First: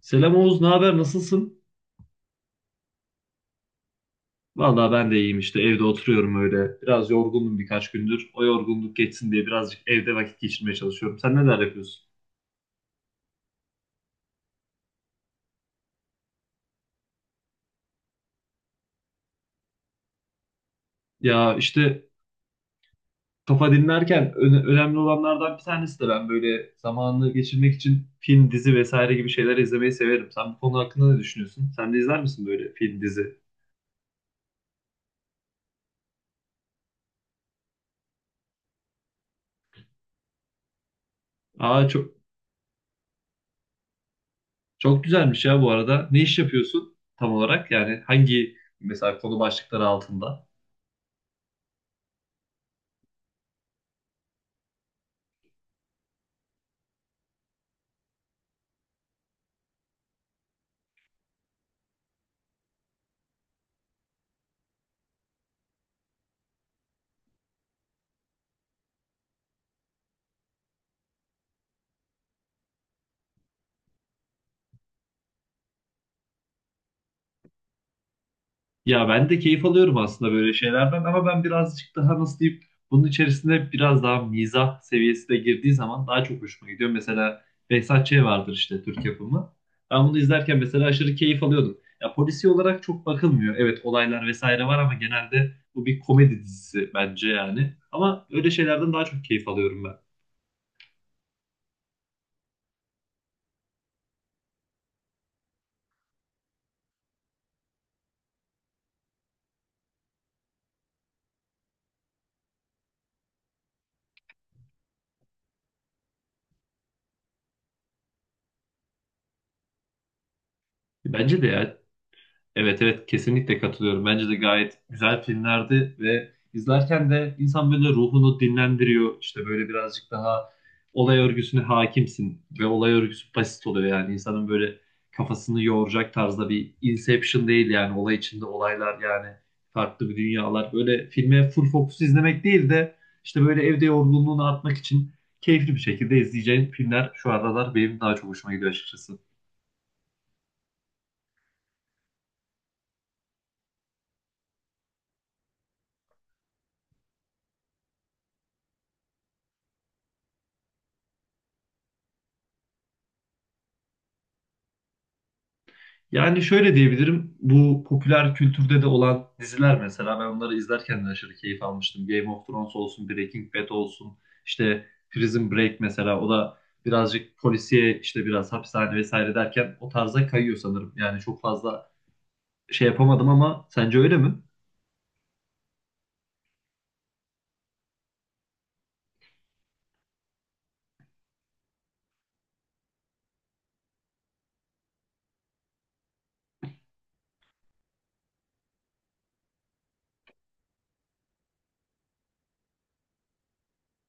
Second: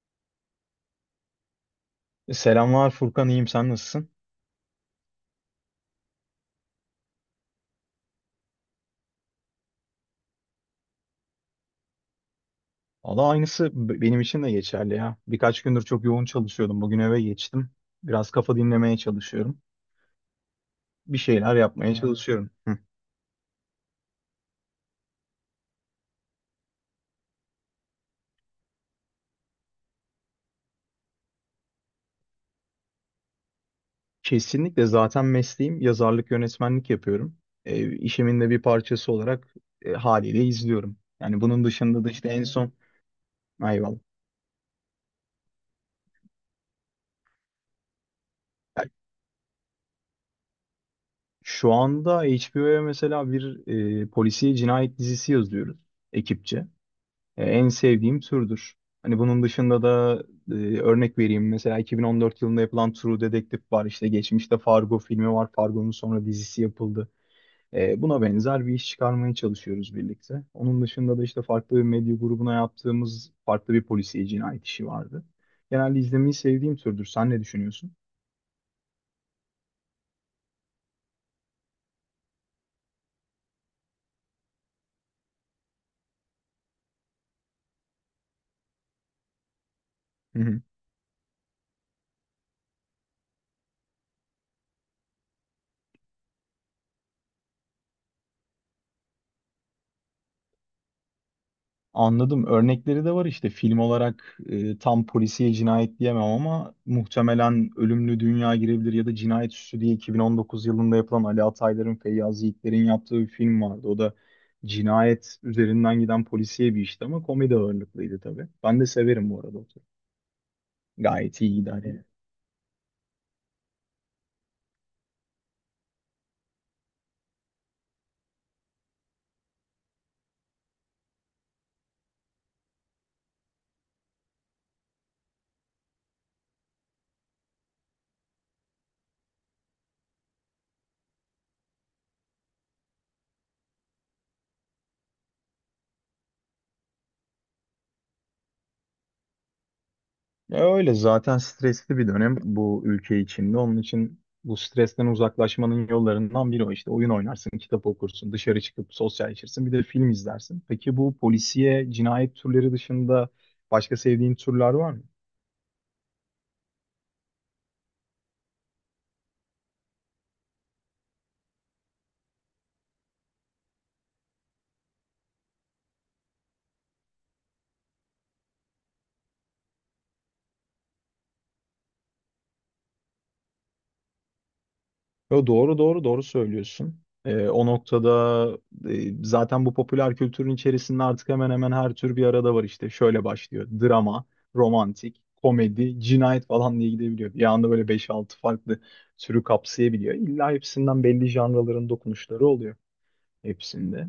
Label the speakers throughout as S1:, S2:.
S1: Selam Oğuz, ne haber? Nasılsın?
S2: Selamlar Furkan, iyiyim. Sen nasılsın?
S1: Vallahi ben de iyiyim işte evde oturuyorum öyle. Biraz yorgundum birkaç gündür. O yorgunluk geçsin diye birazcık evde vakit geçirmeye çalışıyorum. Sen neler yapıyorsun?
S2: Valla aynısı benim için de geçerli ya. Birkaç gündür çok yoğun çalışıyordum. Bugün eve geçtim. Biraz kafa dinlemeye çalışıyorum. Bir
S1: Ya
S2: şeyler yapmaya
S1: işte
S2: çalışıyorum.
S1: kafa dinlerken önemli olanlardan bir tanesi de ben böyle zamanını geçirmek için film, dizi vesaire gibi şeyler izlemeyi severim. Sen bu konu hakkında ne düşünüyorsun? Sen de izler misin böyle film, dizi?
S2: Kesinlikle zaten mesleğim yazarlık, yönetmenlik yapıyorum. İşimin de bir parçası olarak haliyle izliyorum. Yani bunun
S1: Aa
S2: dışında da
S1: çok
S2: işte en son... Eyvallah.
S1: çok güzelmiş ya bu arada. Ne iş yapıyorsun tam olarak? Yani hangi mesela konu başlıkları altında?
S2: Şu anda HBO'ya mesela bir polisiye cinayet dizisi yazıyoruz ekipçe. En sevdiğim türdür. Hani bunun dışında da e, örnek vereyim. Mesela 2014 yılında yapılan True Detective var. İşte geçmişte Fargo filmi var. Fargo'nun sonra dizisi yapıldı. Buna benzer bir iş çıkarmaya çalışıyoruz birlikte. Onun dışında da işte farklı bir medya grubuna yaptığımız farklı bir polisiye cinayet işi vardı. Genelde izlemeyi sevdiğim türdür. Sen ne düşünüyorsun?
S1: Ya ben de keyif alıyorum aslında böyle şeylerden ama ben birazcık daha nasıl diyeyim bunun içerisinde biraz daha mizah seviyesi de girdiği zaman daha çok hoşuma gidiyor. Mesela Behzat Ç. vardır işte Türk yapımı. Ben bunu izlerken mesela aşırı keyif alıyordum. Ya polisi olarak çok bakılmıyor. Evet olaylar vesaire var ama genelde bu bir komedi dizisi bence yani. Ama öyle şeylerden daha çok keyif alıyorum ben.
S2: Anladım. Örnekleri de var işte film olarak tam polisiye cinayet diyemem ama muhtemelen Ölümlü Dünya girebilir ya da Cinayet Süsü diye 2019 yılında yapılan Ali Ataylar'ın, Feyyaz Yiğitler'in yaptığı bir film vardı. O da cinayet üzerinden giden polisiye bir işti ama komedi ağırlıklıydı tabii. Ben de severim bu arada o tür. Gayet
S1: Bence de
S2: iyiydi
S1: ya,
S2: hani.
S1: evet, evet, kesinlikle katılıyorum. Bence de gayet güzel filmlerdi ve izlerken de insan böyle ruhunu dinlendiriyor. İşte böyle birazcık daha olay örgüsüne hakimsin ve olay örgüsü basit oluyor yani insanın böyle kafasını yoğuracak tarzda bir Inception değil yani olay içinde olaylar yani farklı bir dünyalar. Böyle filme full fokus izlemek değil de işte böyle evde yorgunluğunu atmak için keyifli bir şekilde izleyeceğin filmler şu aralar benim daha çok hoşuma gidiyor açıkçası.
S2: Ya öyle zaten stresli bir dönem bu ülke içinde. Onun için bu stresten uzaklaşmanın yollarından biri o işte. Oyun oynarsın, kitap okursun, dışarı çıkıp sosyalleşirsin, bir de film izlersin. Peki bu polisiye, cinayet türleri dışında başka sevdiğin türler var mı?
S1: Yani şöyle diyebilirim. Bu popüler kültürde de olan diziler mesela ben onları izlerken de aşırı keyif almıştım. Game of Thrones olsun, Breaking Bad olsun, işte Prison Break mesela o da birazcık polisiye işte biraz hapishane vesaire derken o tarza kayıyor sanırım. Yani çok fazla şey yapamadım ama sence öyle mi?
S2: Yo, doğru doğru doğru söylüyorsun. O noktada zaten bu popüler kültürün içerisinde artık hemen hemen her tür bir arada var işte. Şöyle başlıyor. Drama, romantik, komedi, cinayet falan diye gidebiliyor. Bir anda böyle beş altı farklı türü kapsayabiliyor. İlla hepsinden belli janraların dokunuşları oluyor hepsinde.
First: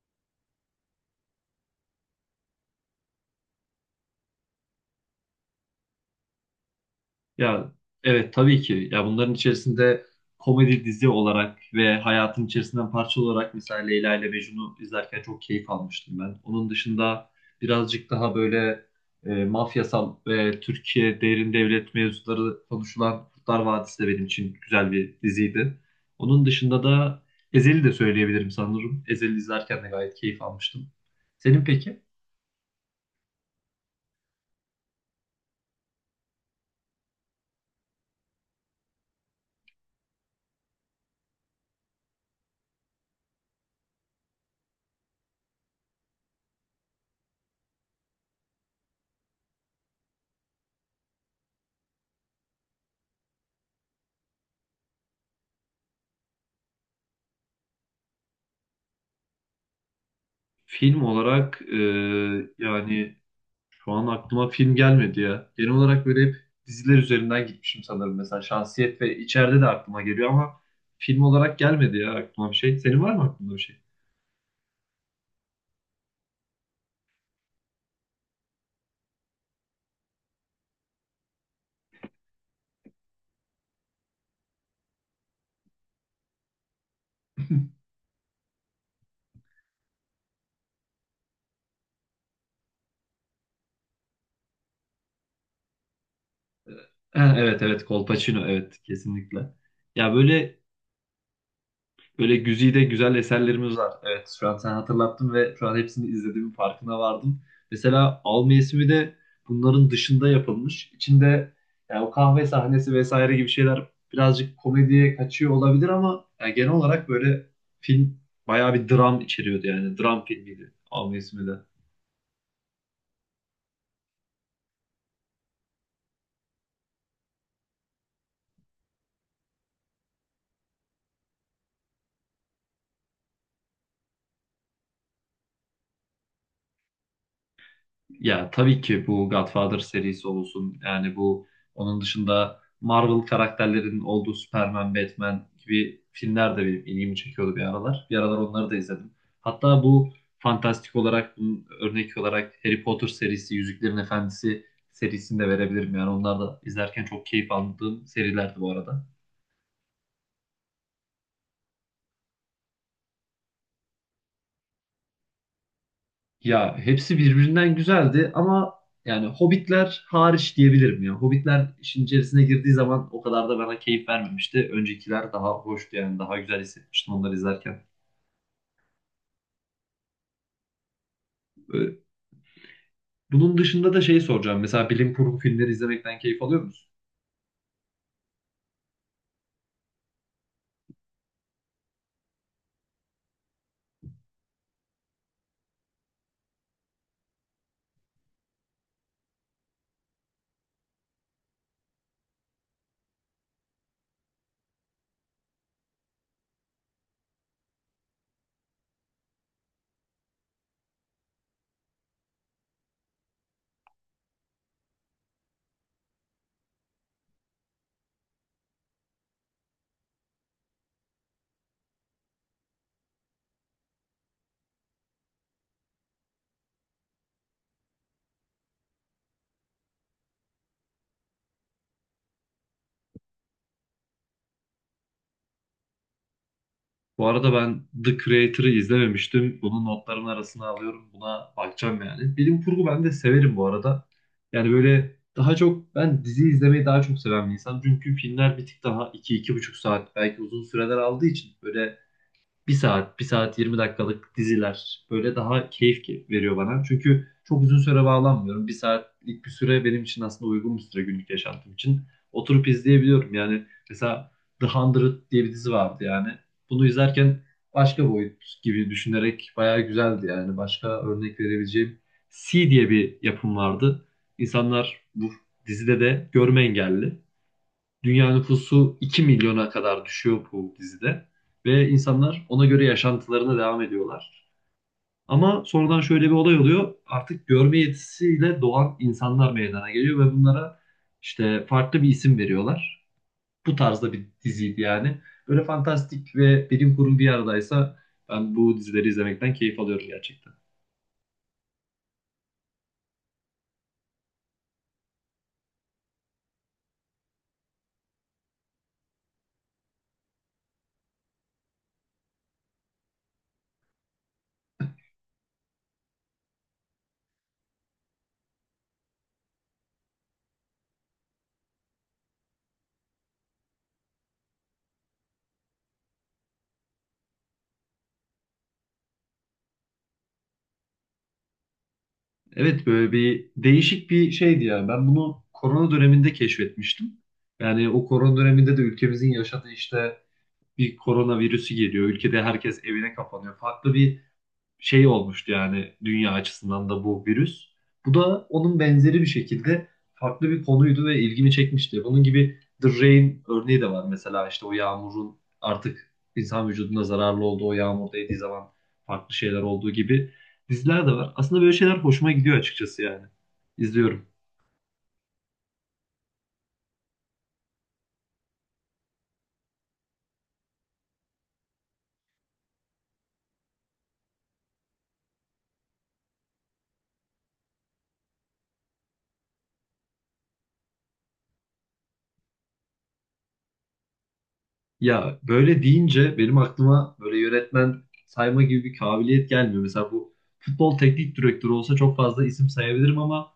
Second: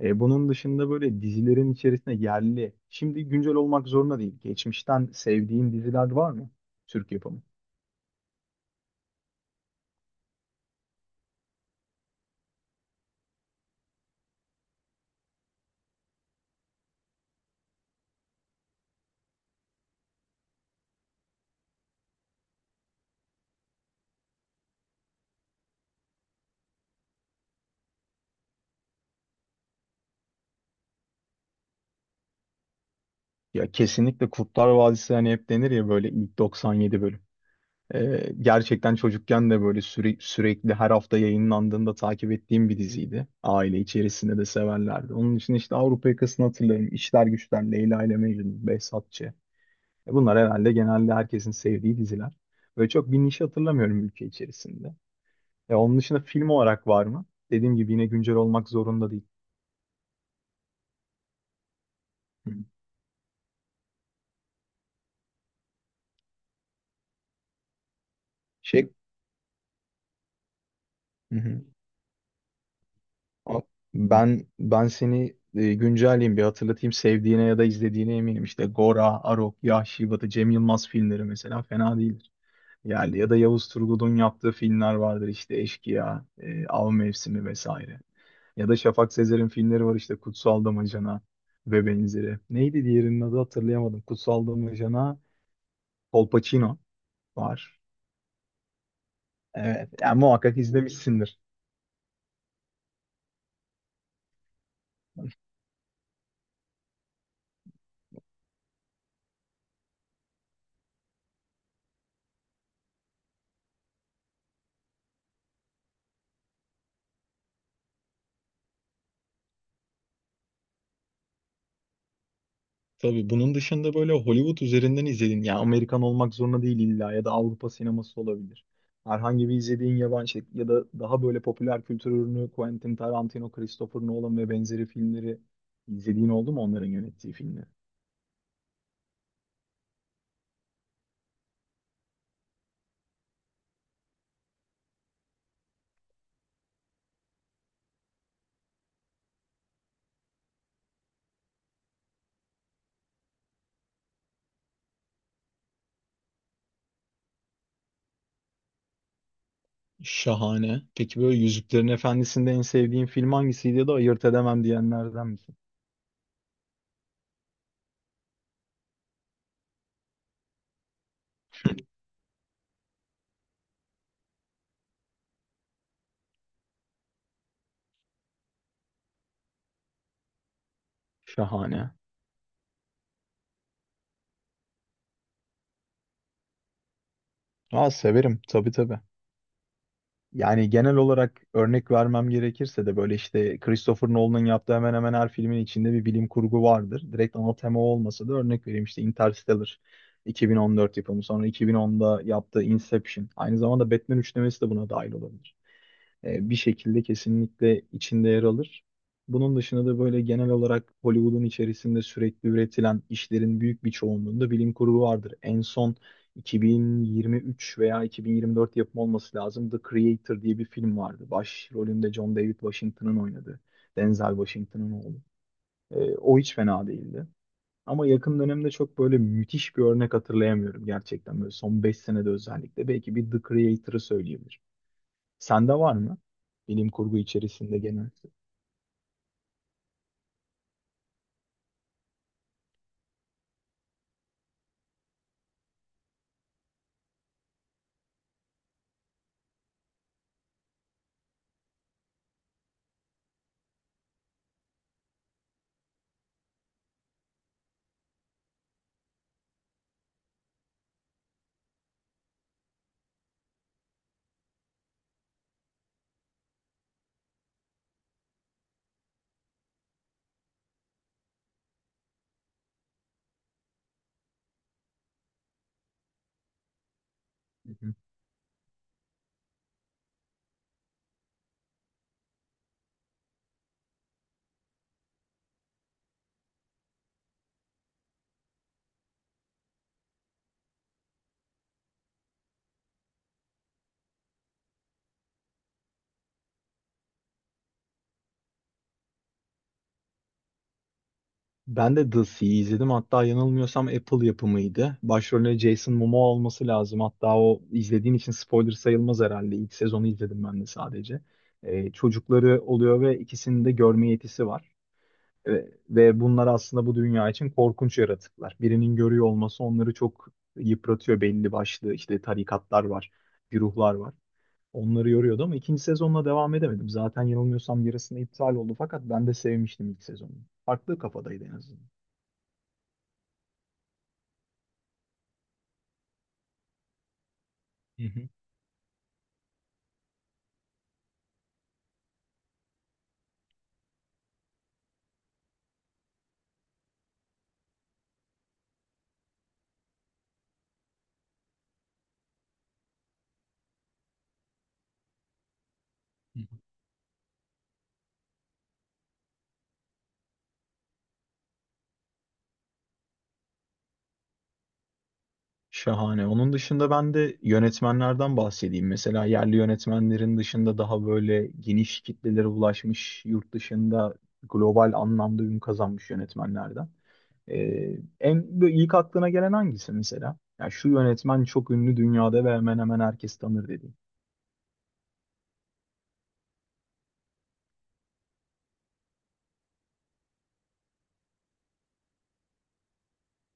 S2: Bunun dışında böyle dizilerin içerisinde yerli, şimdi güncel olmak zorunda değil. Geçmişten sevdiğin diziler var mı? Türk yapımı.
S1: Ya evet tabii ki. Ya bunların içerisinde komedi dizi olarak ve hayatın içerisinden parça olarak mesela Leyla ile Mecnun'u izlerken çok keyif almıştım ben. Onun dışında birazcık daha böyle mafyasal ve Türkiye derin devlet mevzuları konuşulan Kurtlar Vadisi de benim için güzel bir diziydi. Onun dışında da Ezel'i de söyleyebilirim sanırım. Ezel'i izlerken de gayet keyif almıştım. Senin peki?
S2: Ya kesinlikle Kurtlar Vadisi hani hep denir ya böyle ilk 97 bölüm. Gerçekten çocukken de böyle sürekli her hafta yayınlandığında takip ettiğim bir diziydi. Aile içerisinde de severlerdi. Onun için işte Avrupa Yakası'nı hatırlarım. İşler Güçler, Leyla ile Mecnun, Behzatçı. Bunlar herhalde genelde herkesin sevdiği diziler. Böyle çok bir niş hatırlamıyorum ülke içerisinde. Onun dışında film olarak var mı? Dediğim gibi yine güncel olmak zorunda değil.
S1: Film olarak
S2: Hı.
S1: yani şu an aklıma film gelmedi ya. Genel olarak böyle hep diziler üzerinden gitmişim sanırım. Mesela
S2: Şey.
S1: Şansiyet ve içeride de aklıma geliyor ama film
S2: Hı
S1: olarak
S2: hı.
S1: gelmedi ya aklıma bir şey. Senin var mı aklında bir
S2: Ama
S1: şey?
S2: Ben seni güncelleyeyim bir hatırlatayım sevdiğine ya da izlediğine eminim. İşte Gora, Arok, Yahşi Batı, Cem Yılmaz filmleri mesela fena değildir. Yani ya da Yavuz Turgul'un yaptığı filmler vardır işte Eşkıya, Av Mevsimi vesaire. Ya da Şafak Sezer'in filmleri var işte Kutsal Damacana ve benzeri. Neydi diğerinin adı hatırlayamadım. Kutsal Damacana, Kolpaçino
S1: Ha, evet,
S2: var.
S1: evet, Kolpaçino, evet, kesinlikle.
S2: Evet,
S1: Ya
S2: yani muhakkak
S1: böyle
S2: izlemişsindir.
S1: Böyle güzide güzel eserlerimiz var. Evet, şu an sen hatırlattın ve şu an hepsini izlediğimin farkına vardım. Mesela Al mevsimi de bunların dışında yapılmış. İçinde yani o kahve sahnesi vesaire gibi şeyler birazcık komediye kaçıyor olabilir ama yani genel olarak böyle film bayağı bir dram içeriyordu yani. Dram filmiydi Al mevsimi de.
S2: Tabii bunun dışında böyle Hollywood üzerinden izlediğin, yani Amerikan olmak zorunda değil illa ya da Avrupa sineması olabilir. Herhangi bir izlediğin yabancı şey ya da daha böyle popüler kültür ürünü Quentin Tarantino, Christopher Nolan ve benzeri filmleri izlediğin oldu mu onların yönettiği filmleri?
S1: Ya tabii ki bu Godfather serisi olsun. Yani bu onun dışında Marvel karakterlerinin olduğu Superman, Batman gibi filmler de benim ilgimi çekiyordu bir aralar. Bir aralar onları da izledim. Hatta bu fantastik olarak, bunun örnek olarak Harry Potter serisi, Yüzüklerin Efendisi serisini de verebilirim. Yani onlar da izlerken çok keyif aldığım serilerdi bu arada.
S2: Şahane. Peki böyle Yüzüklerin Efendisi'nde en sevdiğin film hangisiydi ya da ayırt edemem diyenlerden misin?
S1: Ya hepsi birbirinden güzeldi ama yani Hobbitler hariç diyebilirim ya. Hobbitler işin içerisine girdiği zaman o kadar da bana keyif vermemişti. Öncekiler daha hoştu yani daha güzel hissetmiştim onları izlerken.
S2: Şahane.
S1: Ee, Bunun dışında da şeyi soracağım. Mesela bilim kurgu filmleri izlemekten keyif alıyor musun?
S2: Aa severim tabii tabii. Yani genel olarak örnek vermem gerekirse de böyle işte Christopher Nolan'ın yaptığı hemen hemen her filmin içinde bir bilim kurgu vardır. Direkt ana tema olmasa da örnek vereyim işte Interstellar 2014 yapımı sonra 2010'da yaptığı Inception. Aynı zamanda Batman üçlemesi de buna dahil olabilir. Bir şekilde kesinlikle içinde yer alır. Bunun dışında da böyle genel olarak Hollywood'un içerisinde sürekli üretilen işlerin büyük bir çoğunluğunda bilim kurgu vardır. En son 2023 veya 2024 yapımı olması lazım. The Creator diye bir film vardı. Başrolünde John David Washington'ın oynadığı. Denzel Washington'ın oğlu. O hiç fena değildi. Ama yakın dönemde çok böyle müthiş bir örnek hatırlayamıyorum gerçekten. Böyle son 5 senede özellikle. Belki bir The Creator'ı söyleyebilirim. Sende var mı? Bilim kurgu
S1: Bu arada
S2: içerisinde
S1: ben The
S2: genelde.
S1: Creator'ı izlememiştim. Bunu notların arasına alıyorum. Buna bakacağım yani. Bilim kurgu ben de severim bu arada. Yani böyle daha çok ben dizi izlemeyi daha çok seven bir insan. Çünkü filmler bir tık daha iki, 2,5 saat belki uzun süreler aldığı için böyle bir saat, bir saat 20 dakikalık diziler böyle daha keyif veriyor bana. Çünkü çok uzun süre bağlanmıyorum. Bir saatlik bir süre benim için aslında uygun bir süre günlük yaşantım için. Oturup izleyebiliyorum. Yani mesela The Hundred diye bir dizi vardı yani. Bunu izlerken başka boyut gibi düşünerek bayağı güzeldi yani. Başka örnek verebileceğim C diye bir yapım vardı. İnsanlar bu dizide de görme engelli.
S2: Hı hı.
S1: Dünya nüfusu 2 milyona kadar düşüyor bu dizide. Ve insanlar ona göre yaşantılarına devam ediyorlar. Ama sonradan şöyle bir olay oluyor. Artık görme yetisiyle doğan insanlar meydana geliyor ve bunlara işte farklı bir isim veriyorlar. Bu tarzda bir diziydi yani. Böyle fantastik ve bilim kurgu bir aradaysa ben bu dizileri izlemekten keyif alıyorum gerçekten.
S2: Ben de The Sea'yi izledim. Hatta yanılmıyorsam Apple yapımıydı. Başrolünde Jason Momoa olması lazım. Hatta o izlediğin için spoiler sayılmaz herhalde. İlk sezonu izledim ben de sadece. Çocukları oluyor ve ikisinin de görme yetisi var. Ve bunlar aslında bu dünya için korkunç yaratıklar. Birinin görüyor olması onları çok yıpratıyor belli başlı. İşte tarikatlar var, güruhlar var. Onları yoruyordu ama ikinci sezonla devam edemedim. Zaten yanılmıyorsam yarısında iptal oldu fakat ben de sevmiştim ilk sezonu. Farklı kafadaydı en azından.
S1: Evet böyle bir değişik bir şeydi yani. Ben bunu korona döneminde keşfetmiştim. Yani
S2: Hı
S1: o
S2: hı,
S1: korona döneminde de ülkemizin yaşadığı işte bir korona virüsü geliyor. Ülkede herkes evine kapanıyor. Farklı bir şey olmuştu yani dünya açısından da bu virüs. Bu da onun benzeri bir şekilde farklı bir konuydu ve ilgimi çekmişti. Bunun gibi The Rain örneği de var mesela işte o yağmurun artık
S2: hı hı.
S1: insan vücuduna zararlı olduğu o yağmur değdiği zaman farklı şeyler olduğu gibi diziler de var. Aslında böyle şeyler hoşuma gidiyor açıkçası yani. İzliyorum.
S2: Şahane. Onun dışında ben de yönetmenlerden bahsedeyim. Mesela yerli yönetmenlerin dışında daha böyle geniş kitlelere ulaşmış, yurt dışında global anlamda ün kazanmış yönetmenlerden. En böyle ilk aklına gelen hangisi mesela? Ya şu yönetmen çok ünlü dünyada ve hemen hemen herkes tanır dediğin.
S1: Ya böyle deyince benim aklıma böyle yönetmen sayma gibi bir kabiliyet gelmiyor. Mesela bu futbol teknik direktörü olsa çok fazla isim sayabilirim ama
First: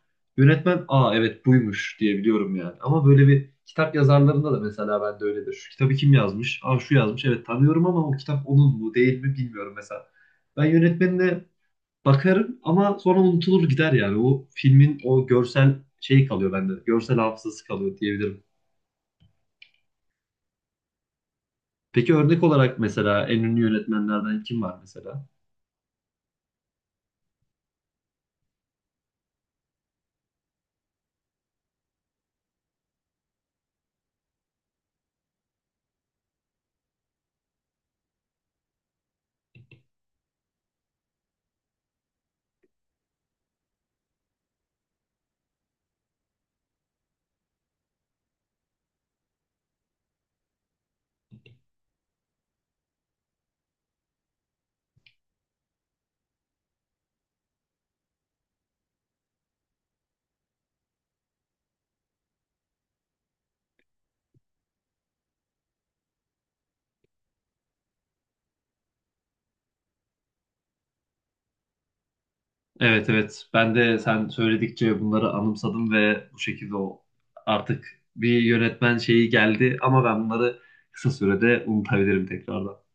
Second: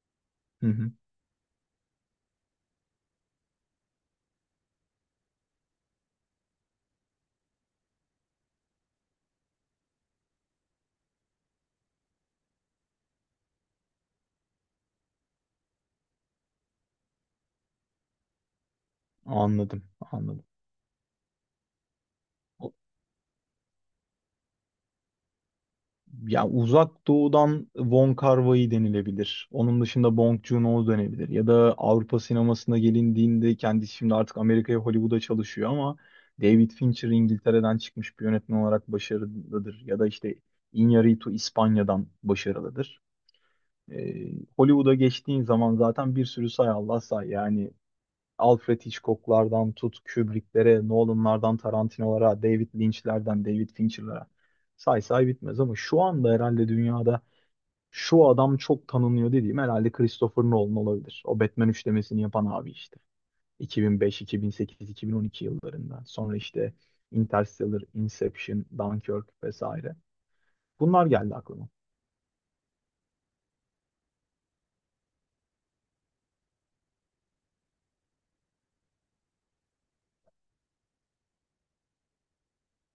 S2: Hı
S1: yönetmen
S2: hı.
S1: aa evet buymuş diyebiliyorum yani. Ama böyle bir kitap yazarlarında da mesela ben de öyledir. Şu kitabı kim yazmış? Aa şu yazmış. Evet tanıyorum ama o kitap onun mu değil mi bilmiyorum mesela. Ben yönetmenine bakarım ama sonra unutulur gider yani. O filmin o görsel şeyi kalıyor bende. Görsel hafızası kalıyor diyebilirim.
S2: Anladım, anladım.
S1: Peki örnek olarak mesela en ünlü yönetmenlerden kim var mesela?
S2: Ya Uzak Doğu'dan Wong Kar-wai denilebilir. Onun dışında Bong Joon-ho denilebilir. Ya da Avrupa sinemasına gelindiğinde kendisi şimdi artık Amerika'ya Hollywood'a çalışıyor ama David Fincher İngiltere'den çıkmış bir yönetmen olarak başarılıdır. Ya da işte Iñárritu İspanya'dan başarılıdır. Hollywood'a geçtiğin zaman zaten bir sürü say Allah say yani Alfred Hitchcock'lardan tut, Kubrick'lere, Nolan'lardan Tarantino'lara, David Lynch'lerden David Fincher'lara say say bitmez ama şu anda herhalde dünyada şu adam çok tanınıyor dediğim herhalde Christopher Nolan olabilir. O Batman üçlemesini yapan abi işte. 2005, 2008, 2012 yıllarında. Sonra işte Interstellar, Inception, Dunkirk vesaire. Bunlar geldi aklıma.
S1: Evet, evet, ben de sen söyledikçe bunları anımsadım ve bu şekilde o artık bir yönetmen şeyi geldi ama ben bunları kısa sürede unutabilirim tekrardan.